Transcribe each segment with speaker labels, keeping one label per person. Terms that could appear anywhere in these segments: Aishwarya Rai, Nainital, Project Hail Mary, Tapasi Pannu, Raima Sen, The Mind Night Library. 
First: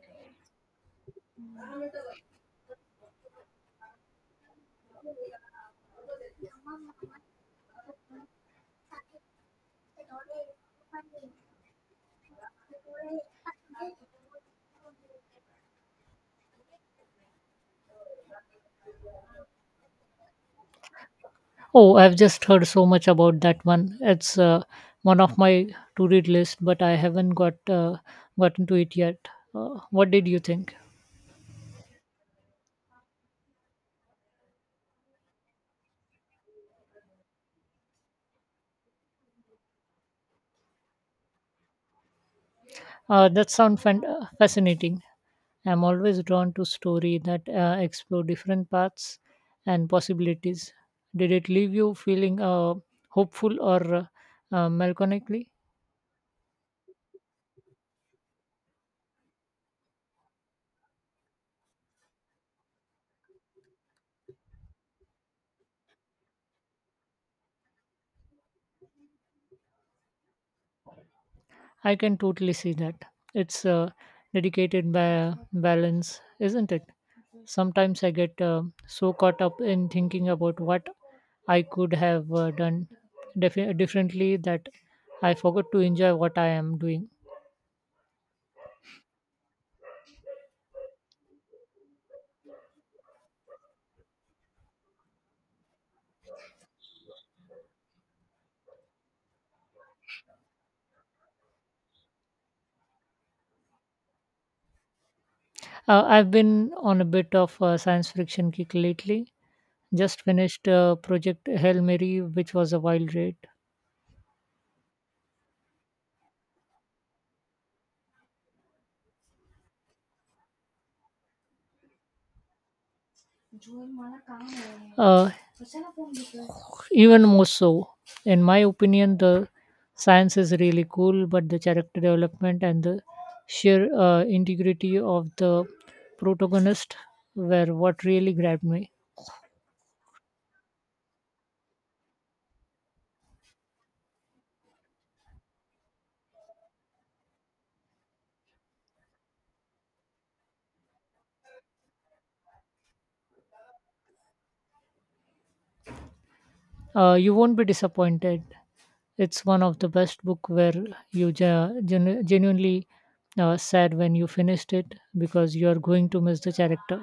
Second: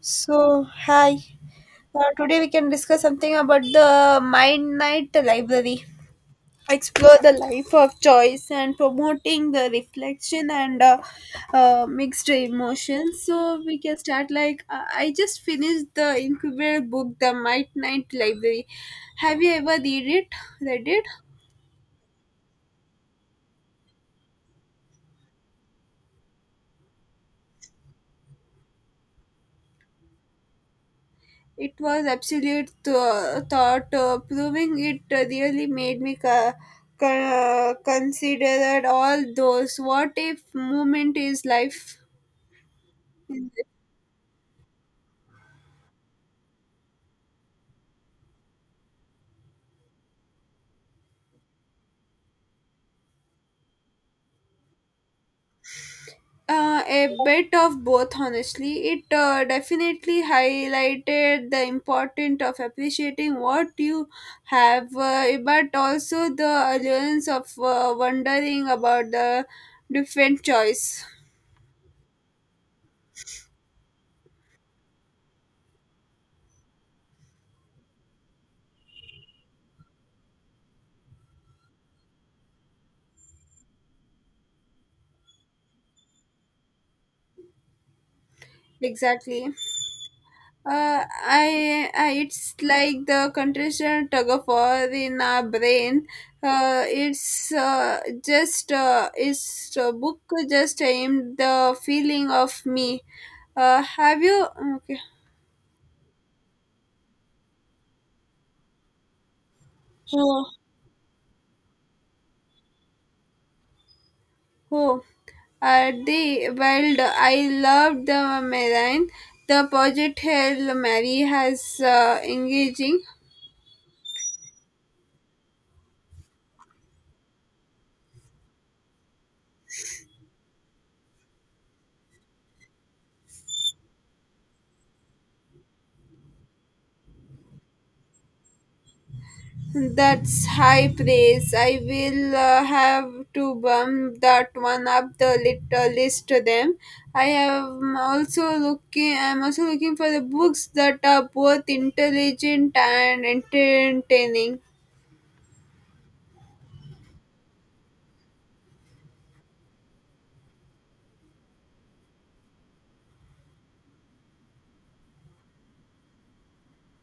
Speaker 1: So, hi. Today we can discuss something about the Mind Night Library. Explore the life of choice and promoting the reflection and mixed emotions. So we can start. I just finished the incubator book, The Mind Night Library. Have you ever read it? Read it?
Speaker 2: Oh, I've just heard so much about that one. It's one of my to-read list, but I haven't gotten to it yet. What did you think?
Speaker 1: It was absolute th- thought proving it really made me consider all those what if moment is life
Speaker 2: That sounds fascinating. I'm always drawn to story that explore different paths and possibilities. Did it leave you feeling hopeful or melancholically?
Speaker 1: a bit of both, honestly. It definitely highlighted the importance of appreciating what you have, but also the allurance of wondering about the different choice.
Speaker 2: I can totally see that. It's dedicated by balance, isn't it? Sometimes I get so caught up in thinking about what I could have done differently that I forgot to enjoy what I am doing.
Speaker 1: Exactly. I it's like the contraction tug of war in our brain. Uh, it's uh, it's a book just aimed the feeling of me. Have you okay?
Speaker 2: I've been on a bit of a science fiction kick lately. Just
Speaker 1: Oh,
Speaker 2: finished Project Hail Mary, which was a wild ride.
Speaker 1: oh. The well, I loved the marine. The project Hail Mary has engaging.
Speaker 2: Uh, even more so in my opinion, the science is really cool, but the character development and the sheer integrity of the protagonist were what really grabbed me.
Speaker 1: That's high praise. I will have to bump that one up the little list to them. I am also looking. I'm also looking for the books that are both intelligent and entertaining.
Speaker 2: You won't be disappointed. It's one of the best book where you genuinely sad when you finished it because you are going to miss the character.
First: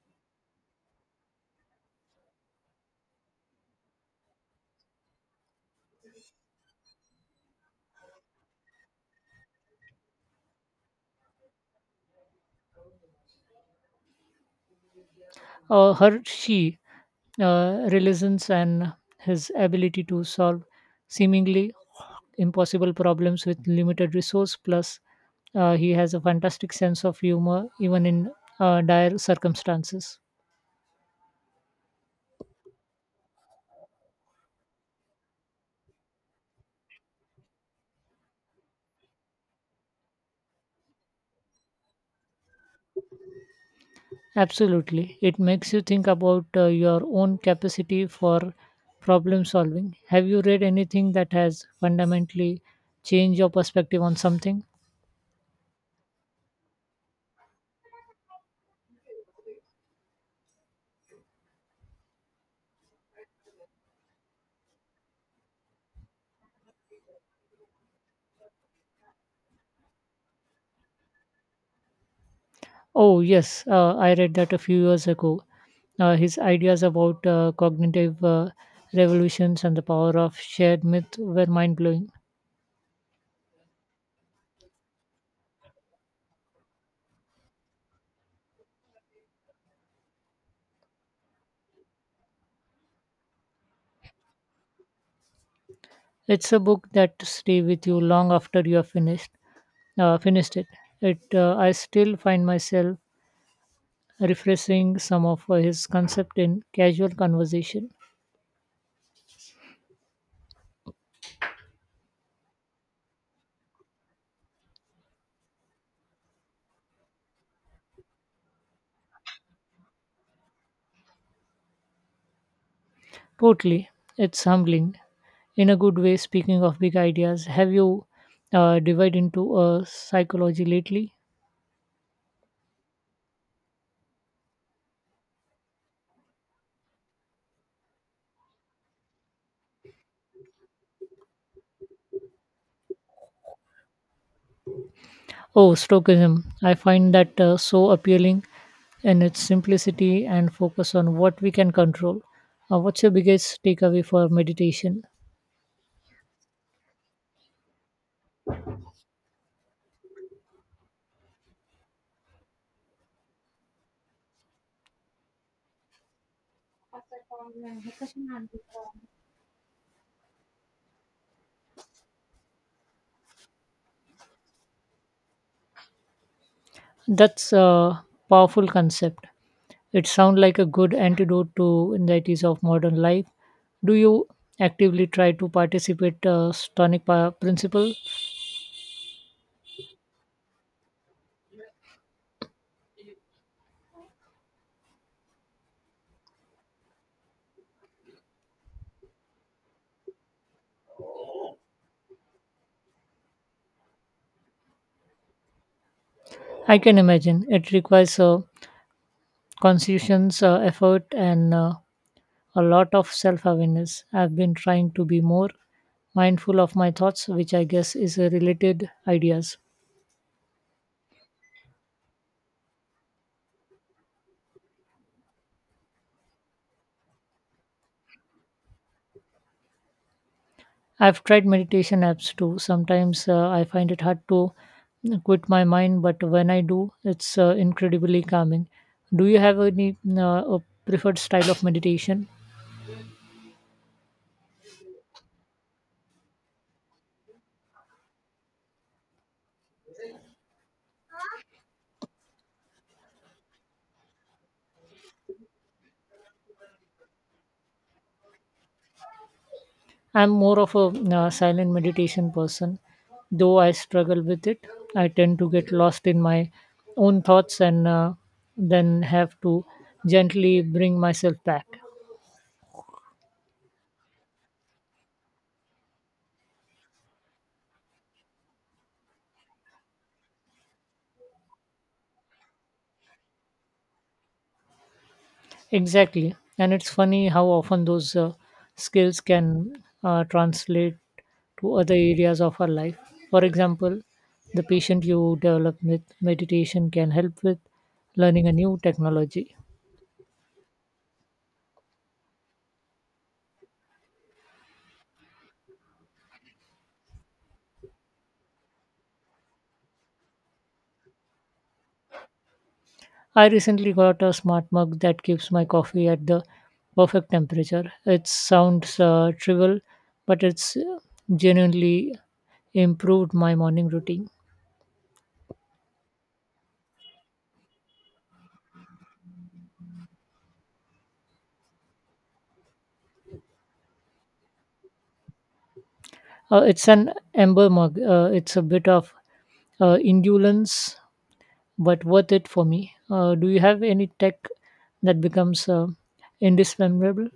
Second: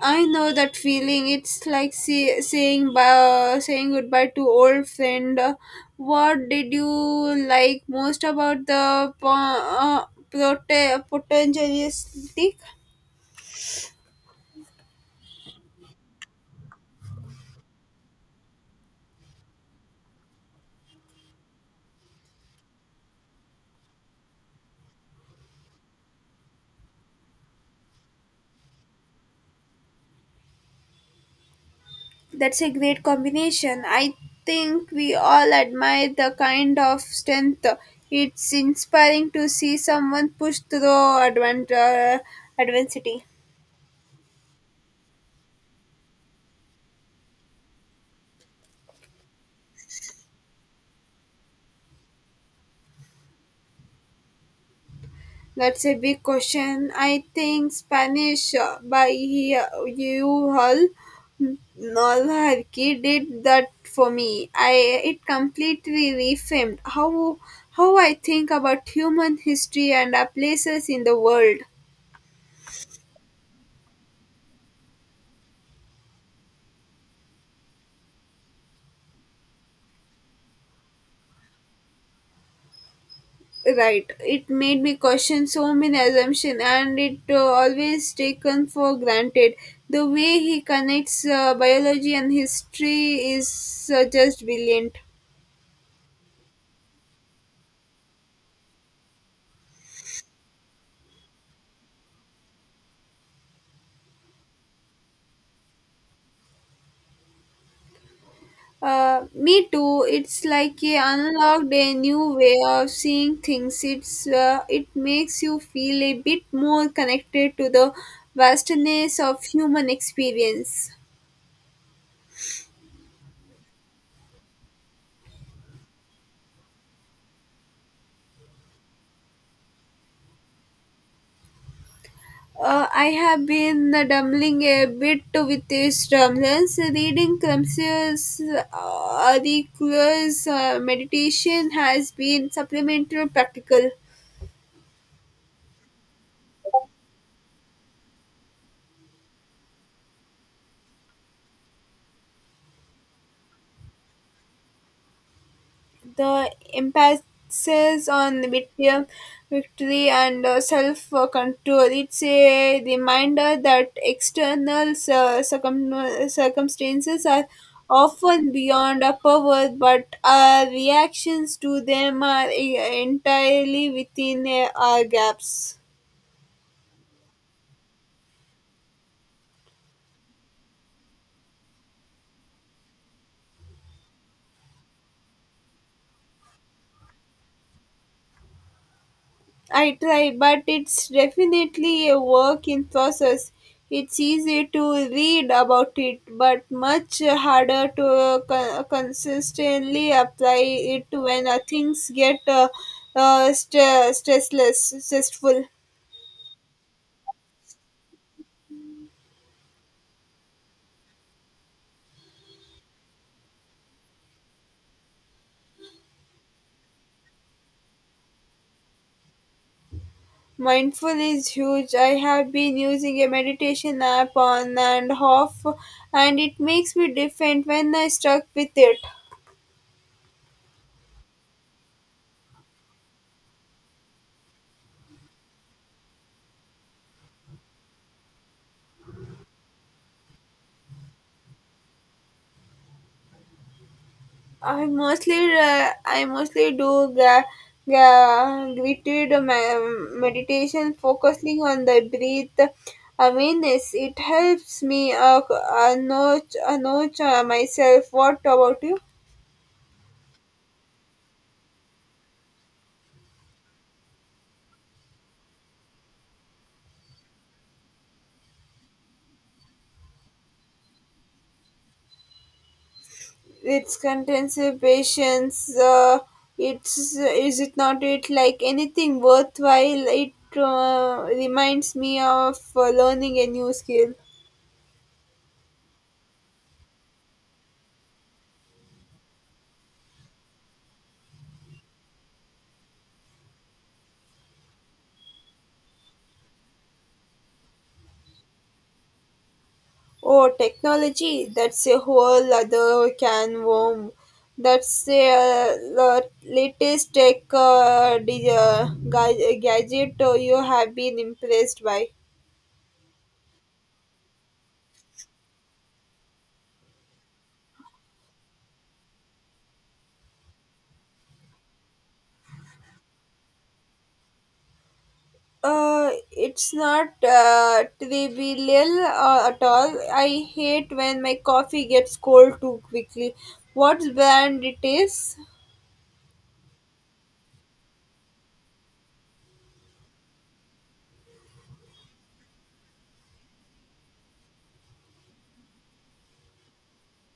Speaker 1: I know that feeling. It's like saying saying goodbye to old friend. What did you like most about the potentialistic?
Speaker 2: Her she religions and his ability to solve seemingly impossible problems with limited resource plus he has a fantastic sense of humor even in dire circumstances.
Speaker 1: That's a great combination. I think we all admire the kind of strength. It's inspiring to see someone push through adversity.
Speaker 2: Absolutely, it makes you think about your own capacity for problem solving. Have you read anything that has fundamentally changed your perspective on something?
Speaker 1: That's a big question. I think Spanish by you all Nolharki did that for me. I It completely reframed how I think about human history and our places in the world.
Speaker 2: Oh, yes, I read that a few years ago. His ideas about cognitive revolutions and the power of shared myth were mind blowing.
Speaker 1: Right, it made me question so many assumptions and it always taken for granted the way he connects biology and history is just brilliant.
Speaker 2: It's a book that stay with you long after you have finished it. I still find myself refreshing some of his concept in casual conversation.
Speaker 1: Me too, it's like he unlocked a new way of seeing things. It makes you feel a bit more connected to the vastness of human experience.
Speaker 2: Totally, it's humbling in a good way. Speaking of big ideas, have you divided into psychology lately?
Speaker 1: I have been dumbling a bit with these drumless reading Crumps's Auricula's meditation has been supplemental practical.
Speaker 2: Oh, Stoicism. I find that so appealing in its simplicity and focus on what we can control. What's your biggest takeaway for meditation?
Speaker 1: The emphasis on victory and self control. It's a reminder that external circumstances are often beyond our power, but our reactions to them are entirely within our gaps.
Speaker 2: That's a powerful concept. It sounds like a good antidote to anxieties of modern life. Do you actively try to participate Stonic principle?
Speaker 1: I try, but it's definitely a work in process. It's easy to read about it, but much harder to consistently apply it when things get stressful.
Speaker 2: I can imagine it requires a conscious effort and a lot of self awareness. I've been trying to be more mindful of my thoughts, which I guess is a related ideas.
Speaker 1: Mindful is huge. I have been using a meditation app on and off, and it makes me different when I stuck with it.
Speaker 2: I've tried meditation apps too. Sometimes I find it hard to quit my mind, but when I do, it's incredibly calming. Do you have any a preferred style of meditation?
Speaker 1: I mostly do gritted meditation, focusing on the breath awareness. It helps me know myself. What about you?
Speaker 2: I'm more of a silent meditation person, though I struggle with it. I tend to get lost in my own thoughts and then have to gently bring myself back.
Speaker 1: It's intensive patience. It's is it not it like anything worthwhile? It reminds me of learning a new skill.
Speaker 2: Exactly. And it's funny how often those skills can translate to other areas of our life. For example, the patient you develop with meditation can help with learning a new technology.
Speaker 1: Oh, technology, that's a whole other can worm. That's the latest tech gadget you have been impressed by.
Speaker 2: I recently got a smart mug that keeps my coffee at the perfect temperature. It sounds trivial, but it's genuinely improved my morning routine.
Speaker 1: It's not trivial at all. I hate when my coffee gets cold too quickly. What brand it is?
Speaker 2: It's an amber mug. It's a bit of indulgence, but worth it for me. Do you have any tech that becomes indispensable?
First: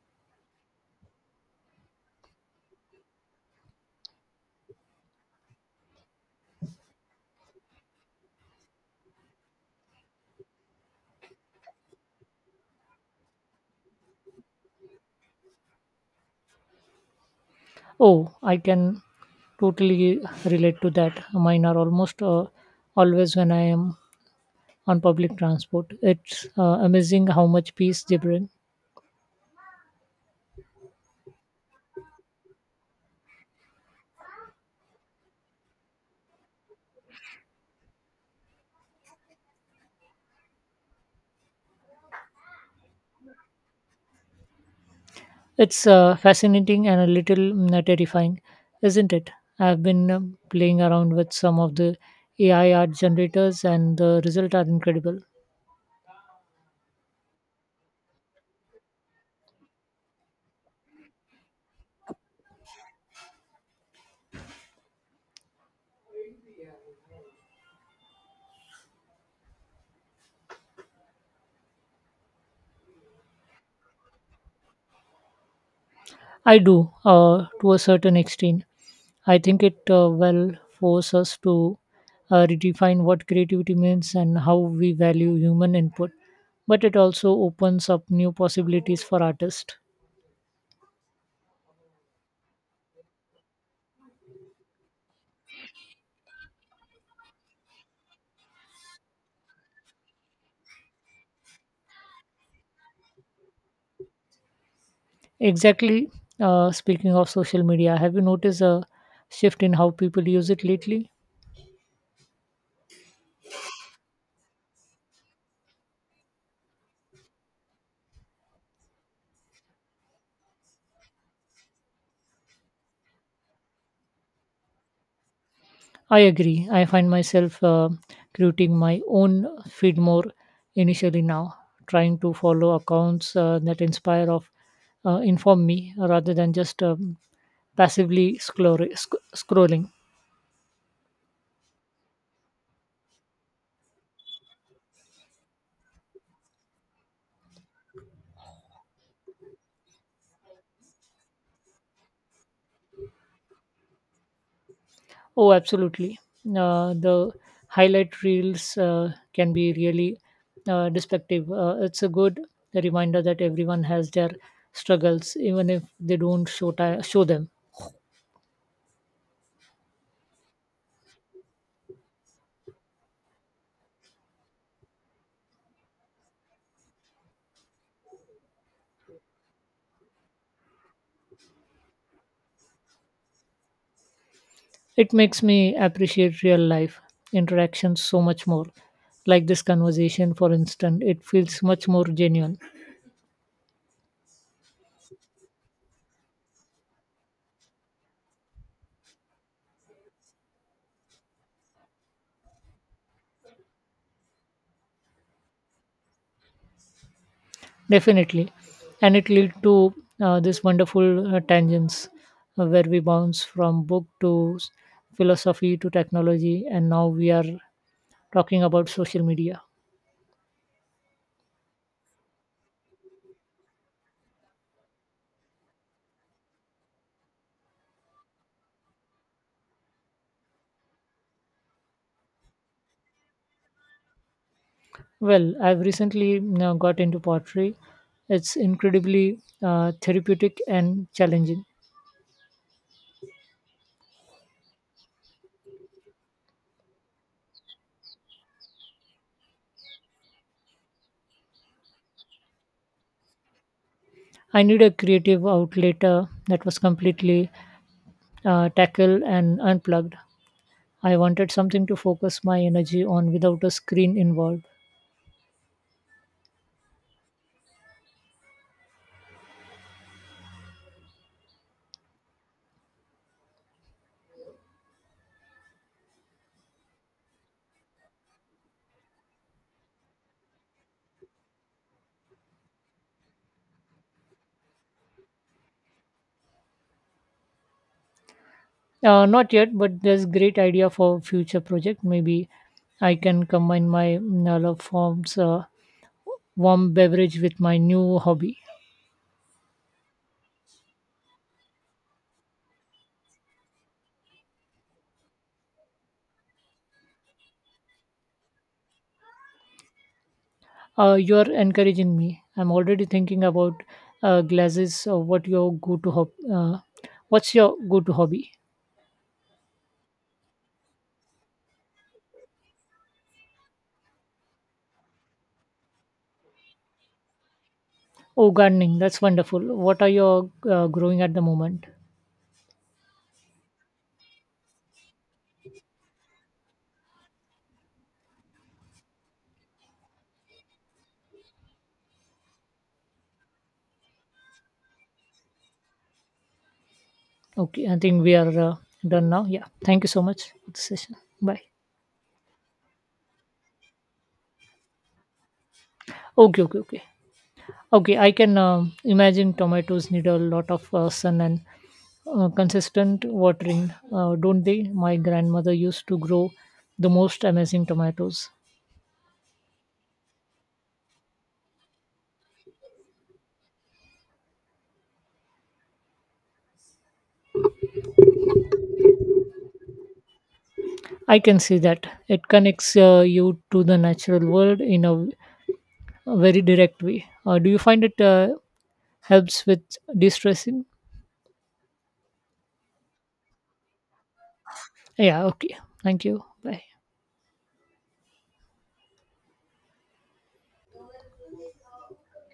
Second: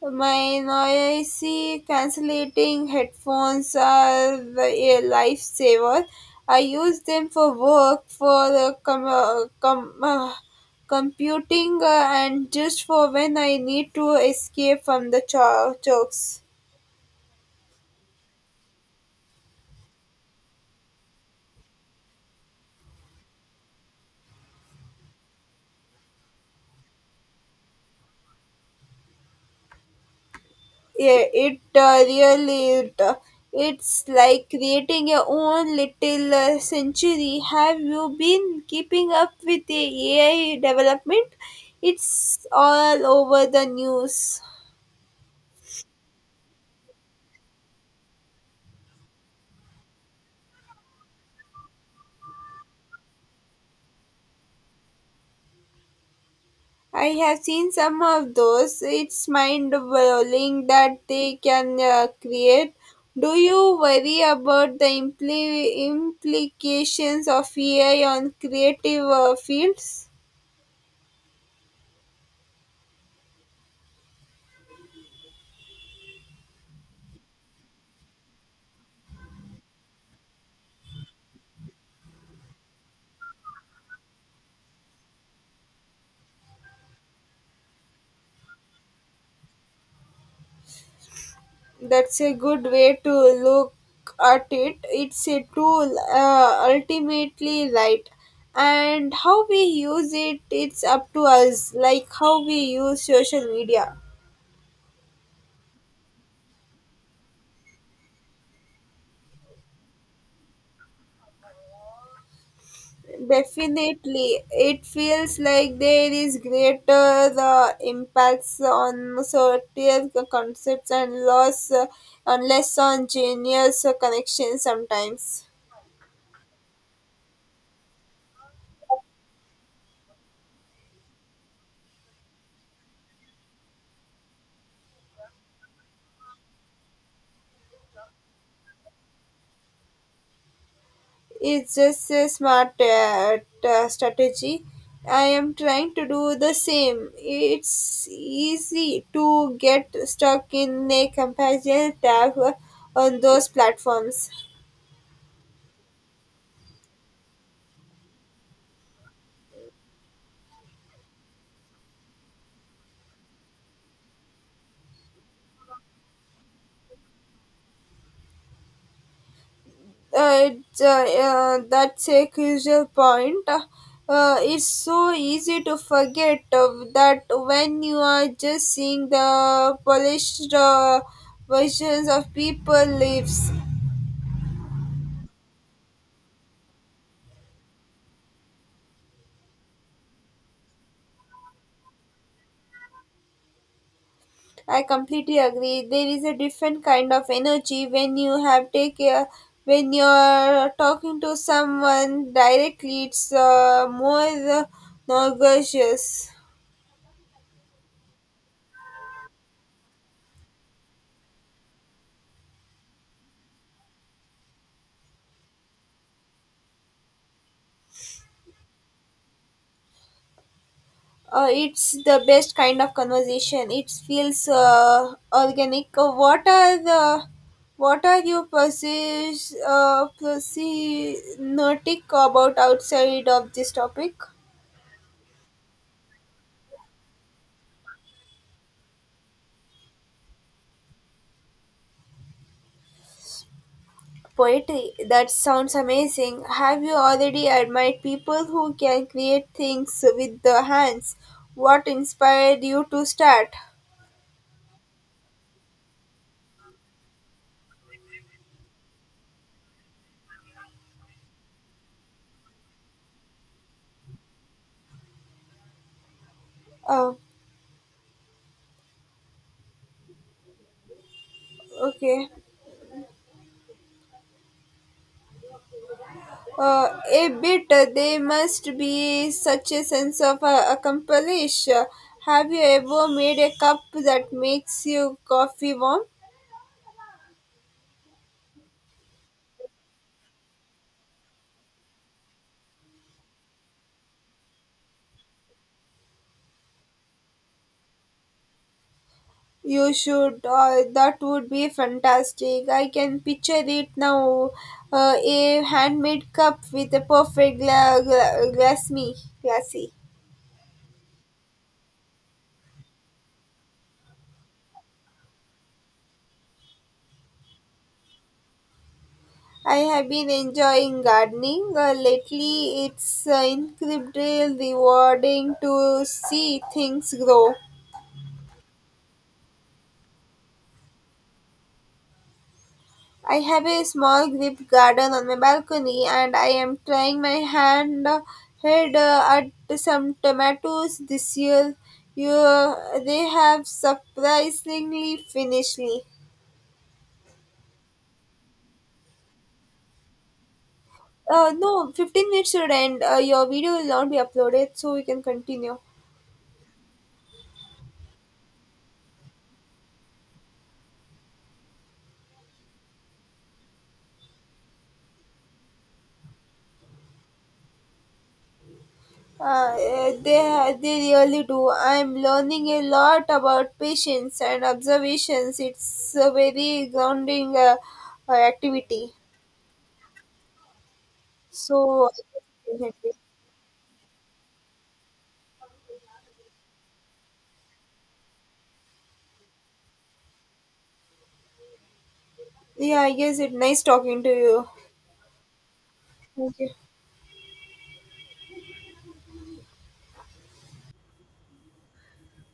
Speaker 1: My noisy cancellating headphones are a lifesaver. I use them for work, for computing, and just for when I need to escape from the chokes.
Speaker 2: Oh, I can totally relate to that. Mine are almost always when I am on public transport. It's amazing how much peace they bring.
Speaker 1: Yeah, it's like creating your own little century. Have you been keeping up with the AI development? It's all over the news.
Speaker 2: It's fascinating and a little terrifying, isn't it? I've been playing around with some of the AI art generators, and the results are incredible.
Speaker 1: I have seen some of those. It's mind blowing that they can create. Do you worry about the implications of AI on creative fields?
Speaker 2: I do, to a certain extent. I think it will force us to redefine what creativity means and how we value human input, but it also opens up new possibilities for artists.
Speaker 1: That's a good way to look at it. It's a tool, ultimately, right? And how we use it, it's up to us, like how we use social media.
Speaker 2: Exactly. Speaking of social media, have you noticed a shift in how people use it lately?
Speaker 1: Definitely, it feels like there is greater the impacts on certain concepts and loss and less on genius connections sometimes.
Speaker 2: I agree. I find myself creating my own feed more initially now, trying to follow accounts that inspire of inform me rather than just passively scrolling.
Speaker 1: It's just a smart strategy. I am trying to do the same. It's easy to get stuck in a comparison tab on those platforms.
Speaker 2: Oh, absolutely. The highlight reels can be really destructive. It's a good reminder that everyone has their struggles, even if they don't show them.
Speaker 1: That's a crucial point. It's so easy to forget that when you are just seeing the polished versions of people lives.
Speaker 2: It makes me appreciate real life interactions so much more. Like this conversation, for instance, it feels much more genuine.
Speaker 1: I completely agree. There is a different kind of energy when you have take a, when you're talking to someone directly. It's more nauseous.
Speaker 2: Definitely. And it lead to this wonderful tangents where we bounce from philosophy to technology, and now we are talking about social media.
Speaker 1: It's the best kind of conversation. It feels organic. What are the what are you persis notic about outside of this topic?
Speaker 2: Well, I've recently got into pottery. It's incredibly therapeutic and challenging.
Speaker 1: Poetry, that sounds amazing. Have you already admired people who can create things with their hands? What inspired you to start?
Speaker 2: I need a creative outlet that was completely tackle and unplugged. I wanted something to focus my energy on without a screen involved.
Speaker 1: Oh, okay. There must be such a sense of accomplish. Have you ever made a cup that makes your coffee warm?
Speaker 2: Not yet, but there's great idea for future project. Maybe I can combine my love forms warm beverage with my new hobby.
Speaker 1: You should. That would be fantastic. I can picture it now. A handmade cup with a perfect glassy. Glassy.
Speaker 2: You're encouraging me. I'm already thinking about glasses. Or what's your go-to hobby?
Speaker 1: I have been enjoying gardening lately. It's incredibly rewarding to see things grow.
Speaker 2: Oh, gardening. That's wonderful. What are you growing at the moment?
Speaker 1: I have a small grip garden on my balcony and I am trying my hand head at some tomatoes this year. You, they have surprisingly finishly.
Speaker 2: Okay, I think we are done now. Yeah. Thank you so much for the session. Bye.
Speaker 1: No, 15 minutes should end. Your video will not be uploaded, so we can continue.
Speaker 2: Okay, okay, okay. Okay, I can imagine tomatoes need a lot of sun and consistent watering, don't they? My grandmother used to grow the most amazing tomatoes.
Speaker 1: They really do. I'm learning a lot about patience and observations. It's a very grounding activity.
Speaker 2: I can see that.
Speaker 1: So,
Speaker 2: It connects you to the natural world in a very direct way. Do you find it helps with de stressing?
Speaker 1: yeah, I guess it's nice talking to you.
Speaker 2: Yeah, okay. Thank you.
Speaker 1: Okay.
Speaker 2: Bye.